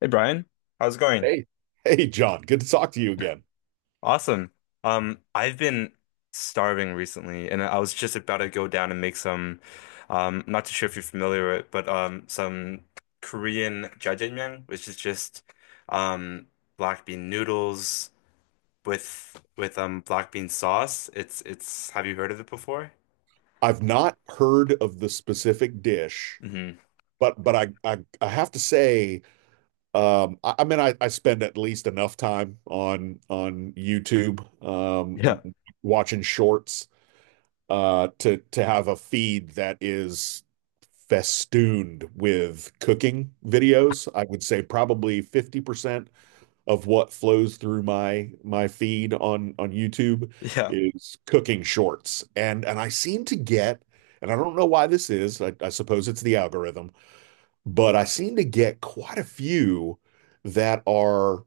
Hey Brian, how's it going? Hey, hey, John. Good to talk to you again. Awesome. I've been starving recently, and I was just about to go down and make some. Not too sure if you're familiar with it, but some Korean jjajangmyeon, which is just um black bean noodles with with black bean sauce. It's it's. Have you heard of it before? I've not heard of the specific dish, Hmm but I have to say. I mean, I spend at least enough time on YouTube, um, Yeah. watching shorts, to have a feed that is festooned with cooking videos. I would say probably 50% of what flows through my my feed on YouTube Yeah. is cooking shorts. And I seem to get, and I don't know why this is, I suppose it's the algorithm, but I seem to get quite a few that are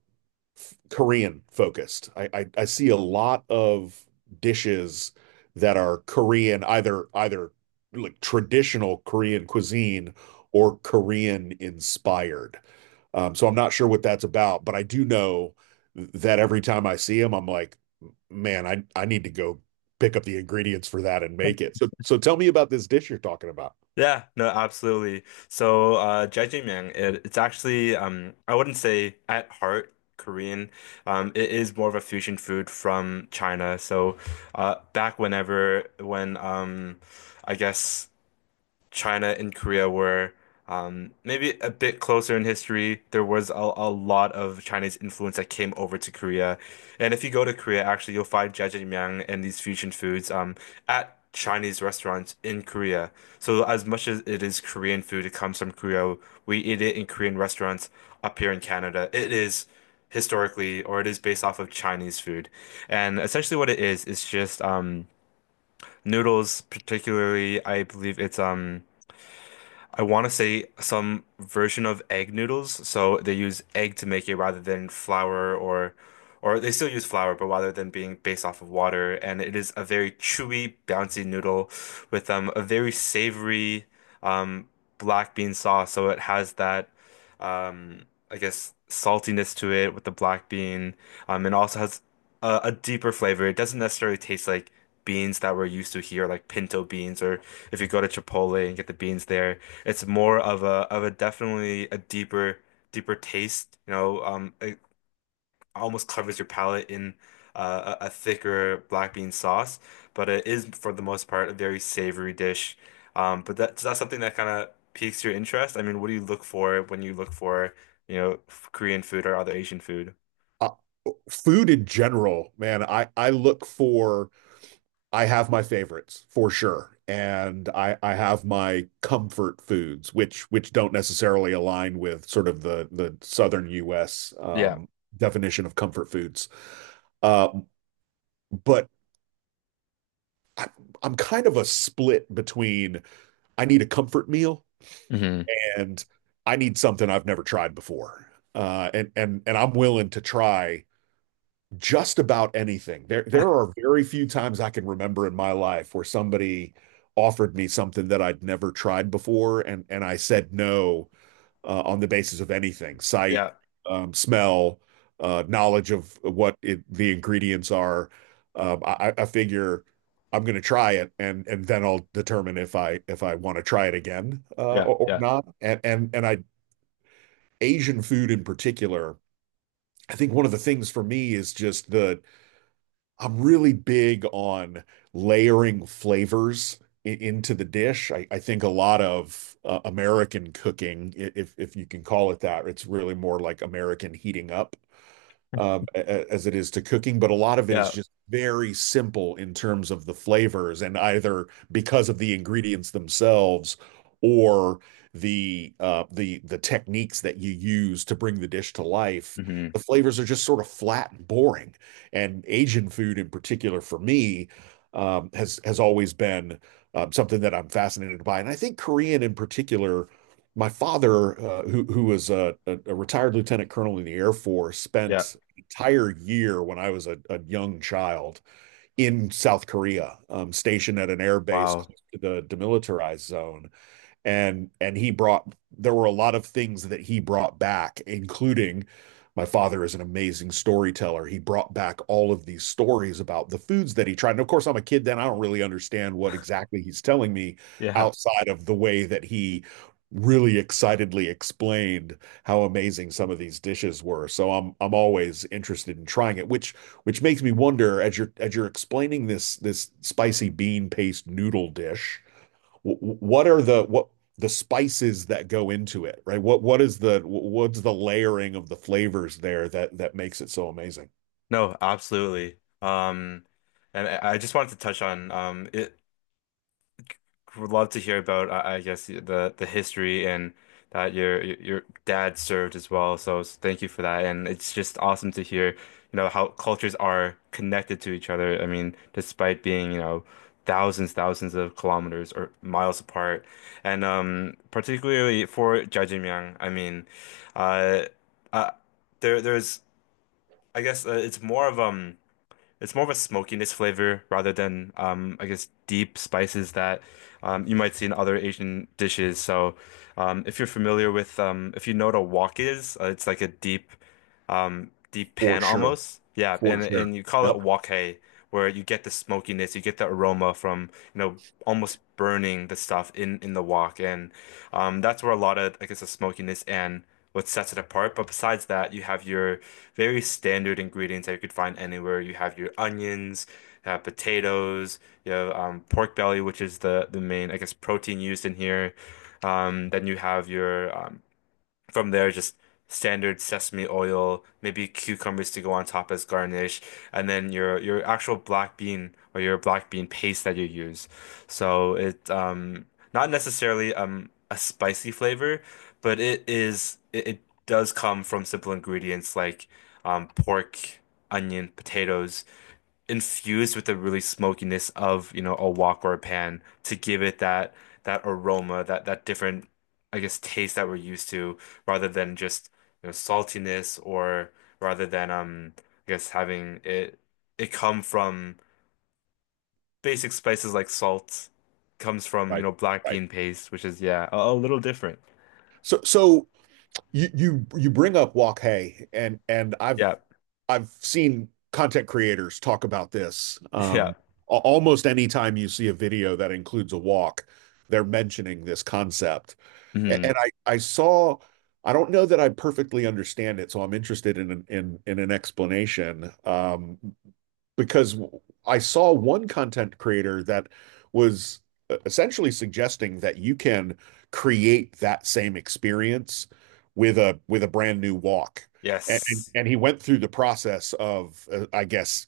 Korean focused. I see a lot of dishes that are Korean, either like traditional Korean cuisine or Korean inspired. So I'm not sure what that's about, but I do know that every time I see them, I'm like, man, I need to go pick up the ingredients for that and make it. So so tell me about this dish you're talking about. Yeah, no, absolutely. So, jjajangmyeon, it's actually, I wouldn't say at heart Korean. It is more of a fusion food from China. So, back whenever, when, I guess. China and Korea were maybe a bit closer in history. There was a lot of Chinese influence that came over to Korea. And if you go to Korea, actually, you'll find jjajangmyeon and these fusion foods at Chinese restaurants in Korea. So as much as it is Korean food, it comes from Korea. We eat it in Korean restaurants up here in Canada. It is historically, or it is based off of Chinese food. And essentially what it is just noodles, particularly, I believe it's I want to say some version of egg noodles. So they use egg to make it rather than flour, or they still use flour, but rather than being based off of water. And it is a very chewy, bouncy noodle with a very savory um, black bean sauce. So it has that um, I guess saltiness to it with the black bean. And also has a deeper flavor. It doesn't necessarily taste like beans that we're used to here, like pinto beans, or if you go to Chipotle and get the beans there. It's more of a definitely a deeper taste. You know, it almost covers your palate in a thicker black bean sauce, but it is for the most part a very savory dish. But that's that's something that kind of piques your interest. I mean, what do you look for when you look for, you know, Korean food or other Asian food? uh, Food in general, man, I look for — I have my favorites for sure, and I have my comfort foods, which don't necessarily align with sort of the southern U.S. Definition of comfort foods. Uh, but I, I'm kind of a split between I need a comfort meal Hmm and I need something I've never tried before. And and I'm willing to try just about anything. There are very few times I can remember in my life where somebody offered me something that I'd never tried before, and I said no on the basis of anything, sight, Yeah, smell, knowledge of what the ingredients are. I figure I'm going to try it, and then I'll determine if I want to try it again, yeah, or yeah, not. And I — Asian food in particular. I think one of the things for me is just the — I'm really big on layering flavors into the dish. I think a lot of American cooking, if you can call it that, it's really more like American heating up, um, as it is to cooking, but a lot of it is yeah. just very simple in terms of the flavors, and either because of the ingredients themselves or the techniques that you use to bring the dish to life, hmm the flavors are just sort of flat and boring. And Asian food, in particular, for me, has always been something that I'm fascinated by, and I think Korean in particular — my father, who was a retired lieutenant colonel in the Air Force, Yeah. spent entire year when I was a young child in South Korea, stationed at an air base Wow. close to the demilitarized zone, and he brought — there were a lot of things that he brought back, including — my father is an amazing storyteller. He brought back all of these stories about the foods that he tried, and of course I'm a kid then, I don't really understand what exactly he's telling me Yeah. outside of the way that he really excitedly explained how amazing some of these dishes were. So I'm always interested in trying it, which makes me wonder, as you're explaining this this spicy bean paste noodle dish, what are the — what the spices that go into it, right? What's the — what's the layering of the flavors there that that makes it so amazing? No, absolutely. And I just wanted to touch on it. Would love to hear about, I guess, the history and that your dad served as well. So thank you for that, and it's just awesome to hear, you know, how cultures are connected to each other. I mean, despite being, you know, thousands, thousands of kilometers or miles apart, and particularly for jajimyeon, I mean, uh, uh, there there's, I guess, it's more of. It's more of a smokiness flavor rather than, I guess, deep spices that you might see in other Asian dishes. So, if you're familiar with, if you know what a wok is, it's like a deep deep For pan sure. almost. Yeah, For sure. and you call it Yep. wok where you get the smokiness, you get the aroma from, you know, almost burning the stuff in the wok and that's where a lot of I guess the smokiness and what sets it apart. But besides that, you have your very standard ingredients that you could find anywhere. You have your onions, you have potatoes, you have pork belly, which is the main I guess protein used in here. Then you have your from there, just standard sesame oil, maybe cucumbers to go on top as garnish, and then your actual black bean or your black bean paste that you use. So it not necessarily a spicy flavor, but it does come from simple ingredients like pork, onion, potatoes infused with the really smokiness of, you know, a wok or a pan to give it that that aroma, that that different, I guess, taste that we're used to, rather than just, you know, saltiness or rather than I guess having it come from basic spices like salt, comes from, you Right. know, black Right. bean paste, which is yeah, a little different. So so you bring up Wok Hey, and Yeah. I've seen content creators talk about this. Yeah. Almost any time you see a video that includes a wok, they're mentioning this concept. And hmm I saw — I don't know that I perfectly understand it, so I'm interested in an explanation. Because I saw one content creator that was essentially suggesting that you can create that same experience with a brand new walk. And Yes. and he went through the process of, I guess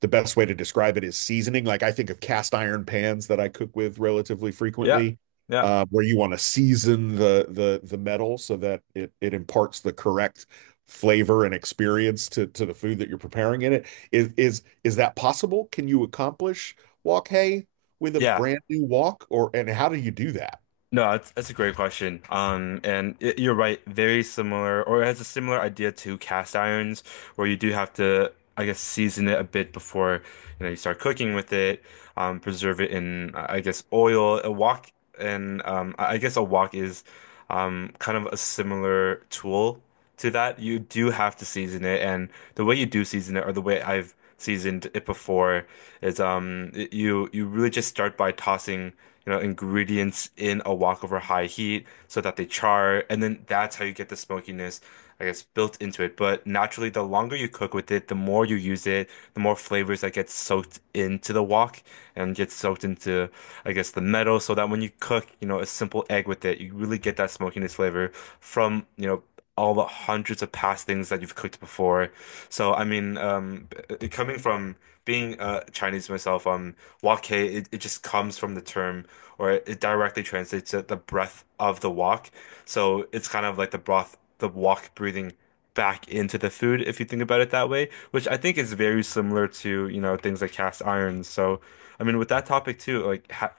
the best way to describe it is seasoning. Like I think of cast iron pans that I cook with relatively Yeah. frequently, Yeah. Where you want to season the metal so that it imparts the correct flavor and experience to the food that you're preparing in it. Is that possible? Can you accomplish walk hay with a Yeah. brand new walk, or — and how do you do that? No, that's a great question. You're right, very similar, or it has a similar idea to cast irons, where you do have to, I guess, season it a bit before, you know, you start cooking with it, preserve it in, I guess, oil. A wok and I guess a wok is kind of a similar tool to that. You do have to season it, and the way you do season it, or the way I've seasoned it before, is you you really just start by tossing. You know, ingredients in a wok over high heat so that they char, and then that's how you get the smokiness. I guess, built into it. But naturally, the longer you cook with it, the more you use it, the more flavors that get soaked into the wok and get soaked into, I guess, the metal. So that when you cook, you know, a simple egg with it, you really get that smokiness flavor from, you know, all the hundreds of past things that you've cooked before. So, I mean, coming from being Chinese myself, wok hei, it just comes from the term, or it directly translates to the breath of the wok. So it's kind of like the broth the walk breathing back into the food, if you think about it that way, which I think is very similar to, you know, things like cast irons. So, I mean, with that topic too, like ha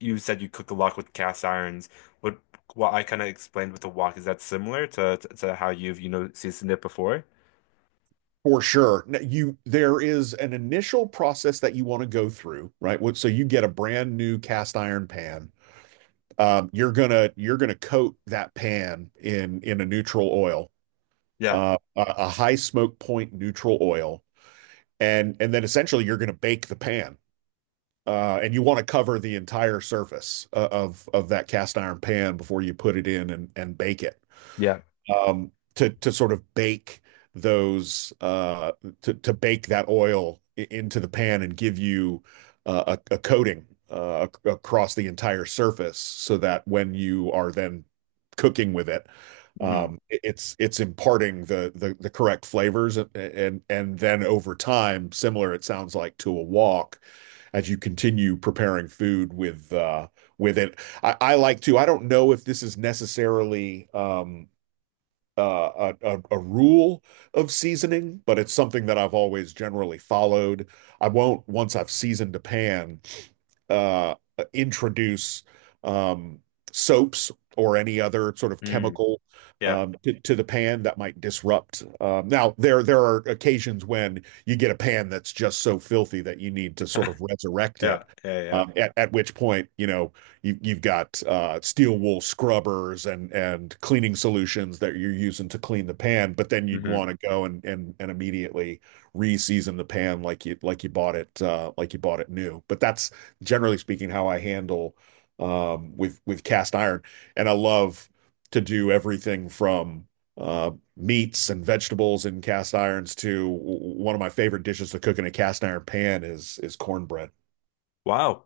you said you cook a lot with cast irons. What what I kind of explained with the wok, is that similar to, to how you've, you know, seasoned it before? For sure. Now, You there is an initial process that you want to go through, right? So you get a brand new cast iron pan. You're gonna you're gonna coat that pan in a neutral oil, Yeah. uh, a, a high smoke point neutral oil, and then essentially you're gonna bake the pan. And you want to cover the entire surface of that cast iron pan before you put it in and bake it, Yeah. To sort of bake those, uh, to bake that oil into the pan and give you a coating, across the entire surface so that when you are then cooking with it, hmm it's imparting the correct flavors. And then over time, similar, it sounds like, to a wok, as you continue preparing food with, with it. I like to — I don't know if this is necessarily — a rule of seasoning, but it's something that I've always generally followed. I won't, once I've seasoned a pan, uh, introduce, um, soaps or any other sort of Mm. chemical, Yeah. To the pan that might disrupt. Now, there are occasions when you get a pan that's just so filthy that you need to sort of resurrect Yeah. it, Yeah. Yeah. At which point, you know, you, you've got steel wool scrubbers and cleaning solutions that you're using to clean the pan, but then you'd hmm want to go and immediately re-season the pan like you bought it, like you bought it new. But that's generally speaking, how I handle, with cast iron. And I love to do everything from uh, meats and vegetables in cast irons to — one of my favorite dishes to cook in a cast iron pan is cornbread. Wow.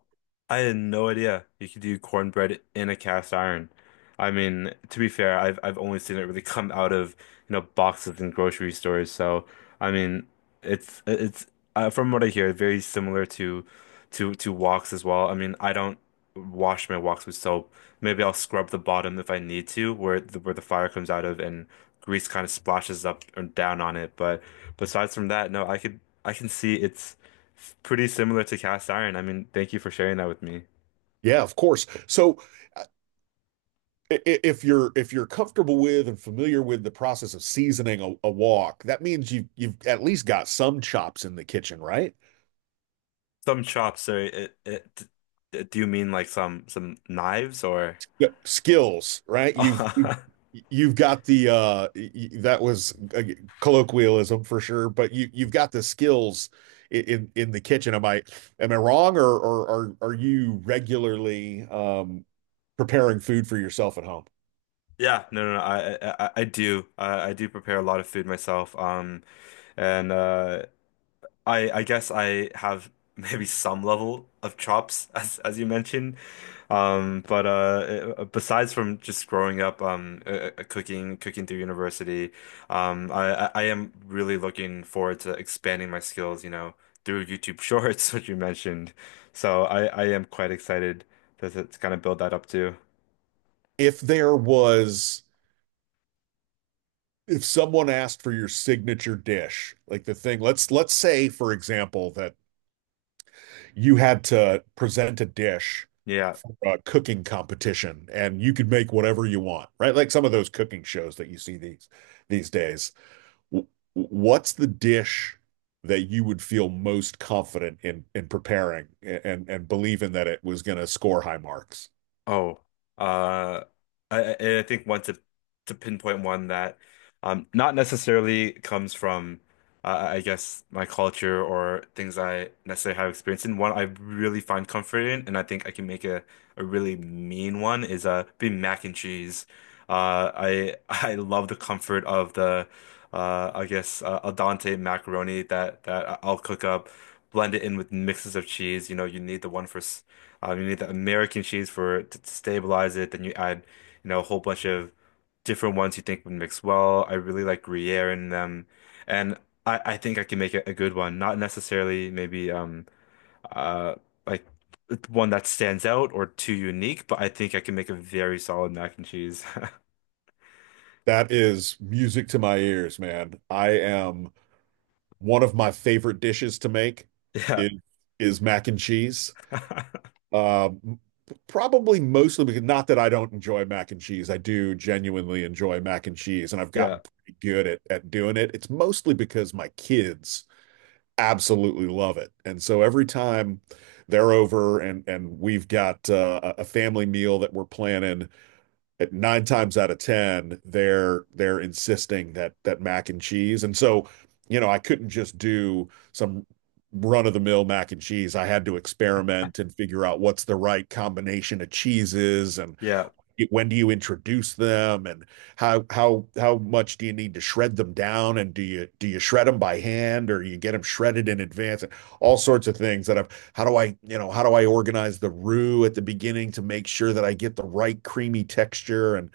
I had no idea you could do cornbread in a cast iron. I mean, to be fair, I've only seen it really come out of, you know, boxes in grocery stores. So, I mean, it's from what I hear, very similar to to woks as well. I mean, I don't wash my woks with soap. Maybe I'll scrub the bottom if I need to, where the fire comes out of and grease kind of splashes up and down on it. But besides from that, no, I can see. It's pretty similar to cast iron. I mean, thank you for sharing that with me. Yeah, of course. So if you're comfortable with and familiar with the process of seasoning a wok, that means you've at least got some chops in the kitchen, right? Some chops, so do you mean like some knives or? Yeah, skills, right? You've got the uh — that was a colloquialism for sure, but you you've got the skills in the kitchen. Am I wrong, or are you regularly preparing food for yourself at home? Yeah, no, no, no, I do. I do prepare a lot of food myself. And I guess I have maybe some level of chops as you mentioned. But Besides from just growing up, cooking cooking through university, I am really looking forward to expanding my skills, you know, through YouTube Shorts, which you mentioned. So I am quite excited to kind of build that up too. If there was — if someone asked for your signature dish, like the thing, let's say, for example, that you had to present a dish — Yeah. a cooking competition, and you could make whatever you want, right? Like some of those cooking shows that you see these days. W- What's the dish that you would feel most confident in preparing and believing that it was going to score high marks? Oh, uh, I think one to pinpoint one that not necessarily comes from I guess my culture or things I necessarily have experience in. One I really find comfort in, and I think I can make a really mean one is be mac and cheese. I I love the comfort of the al dente macaroni that that I'll cook up, blend it in with mixes of cheese. You know, you need the one for. You need the American cheese for it to stabilize it. Then you add, you know, a whole bunch of different ones you think would mix well. I really like Gruyere in them, and I think I can make a good one. Not necessarily maybe uh like one that stands out or too unique, but I think I can make a very solid mac and cheese. That is music to my ears, man. I am — one of my favorite dishes to make Yeah, is, is mac and cheese. Um, Probably mostly because — not that I don't enjoy mac and cheese. I do genuinely enjoy mac and cheese, and I've yeah, gotten pretty good at doing it. It's mostly because my kids absolutely love it. And so every time they're over and we've got a a family meal that we're planning, at nine times out of ten, they're insisting that that mac and cheese. And so, you know, I couldn't just do some run of the mill mac and cheese. I had to experiment and figure out what's the right combination of cheeses, and yeah. when do you introduce them, and how much do you need to shred them down, and do you shred them by hand or you get them shredded in advance, and all sorts of things that I've — how do I, you know, how do I organize the roux at the beginning to make sure that I get the right creamy texture? And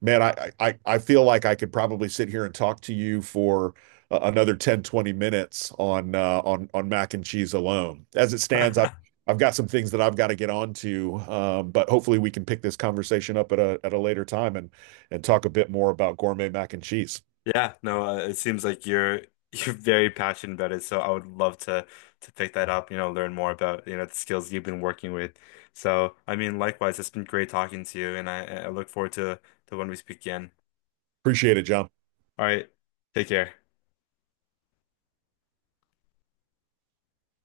man, I feel like I could probably sit here and talk to you for another 10 20 minutes on, on mac and cheese alone. As it stands, I've got some things that I've got to get on to, but hopefully we can pick this conversation up at a later time and talk a bit more about gourmet mac and cheese. Yeah, no, it seems like you're you're very passionate about it, so I would love to pick that up, you know, learn more about, you know, the skills you've been working with. So, I mean, likewise, it's been great talking to you, and I look forward to when we speak again. Appreciate it, John. All right, take care.